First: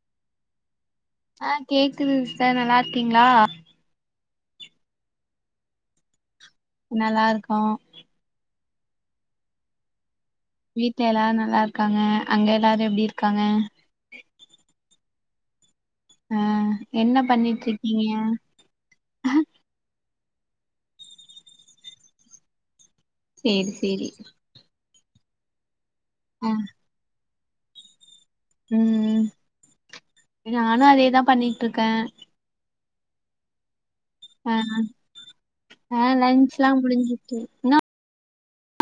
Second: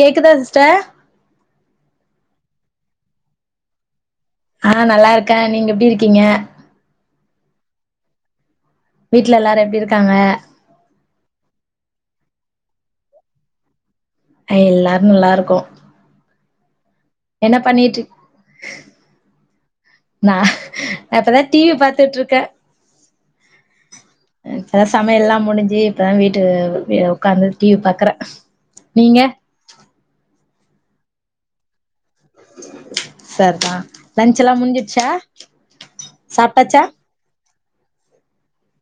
கேக்குதா சிஸ்டர் ஆ கேக்குது சிஸ்டர் நல்லா இருக்கீங்ளா ஆ நல்லா இருக்கன் நீங்க எப்டி இருக்கீங்க நல்லாருக்கோம் வீட்ல எல்லாரும் எப்டி இருக்காங்க வீட்ல எல்லாரும் நல்லா இருக்காங்க அங்க எல்லாரும் எப்டி இருக்காங்க எல்லாரும் நல்லா இருக்கோம் ஆ என்ன பண்ணிட்டு இருக்கீங்க பண்ணிட்ரிக் நா நா இப்பதான் டி வி பாத்துட்டு இருக்கன் சேரி சேரி இப்பதான் சமையல்லா முடிஞ்சு இப்பதான் வீட்டு ஆ உட்காந்து டி வி பாக்குறேன் ம் நானும் அதேதான் பண்ணிட்டு இருக்கேன் சர்தா ஆ ஆ லன்ச்லா சாப்ட்டாச்சா முடிஞ்சிருச்சி னோ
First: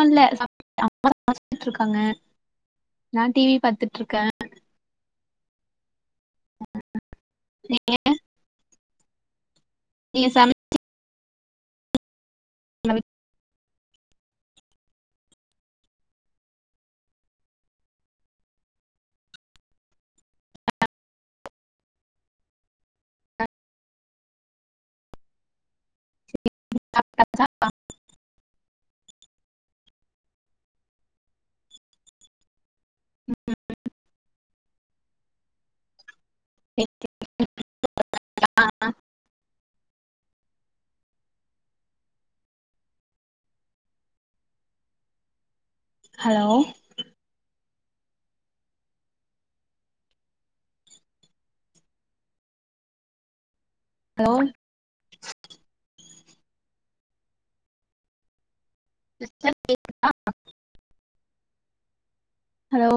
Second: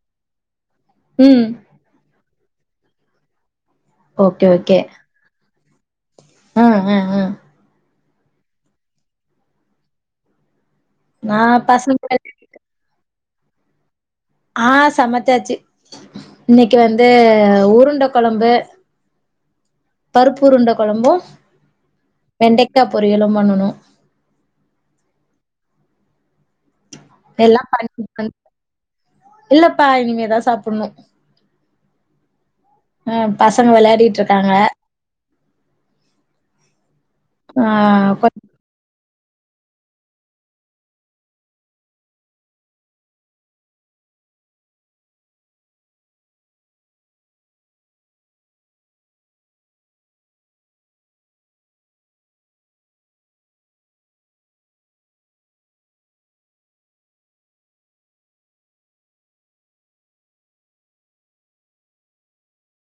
இல்ல சாப் ம் பாங்க நா டி வி பாத்துட் ஓகே ஓகே ஆ அ ஆ [unintelligible] நீங்க சம ஆ பசங்கூட [unintelligible] ஆ சமச்சாச்சி இன்னைக்கி வந்து உருண்ட கொழம்பு பருப்புருண்ட கொழம்பு வெண்டைக்கா பொரியலு பண்ணுணோ எல்லா பண் [unintelligible] இல்லப்பா இனிமேதா சாப்புட்ணு ஆ பசங்க வெளயாடிட்ருக்காங்க [unintelligible] ஆ கொத் ஆ ஆ ஹலோ ஹலோ சிஸ்டர் ஹலோ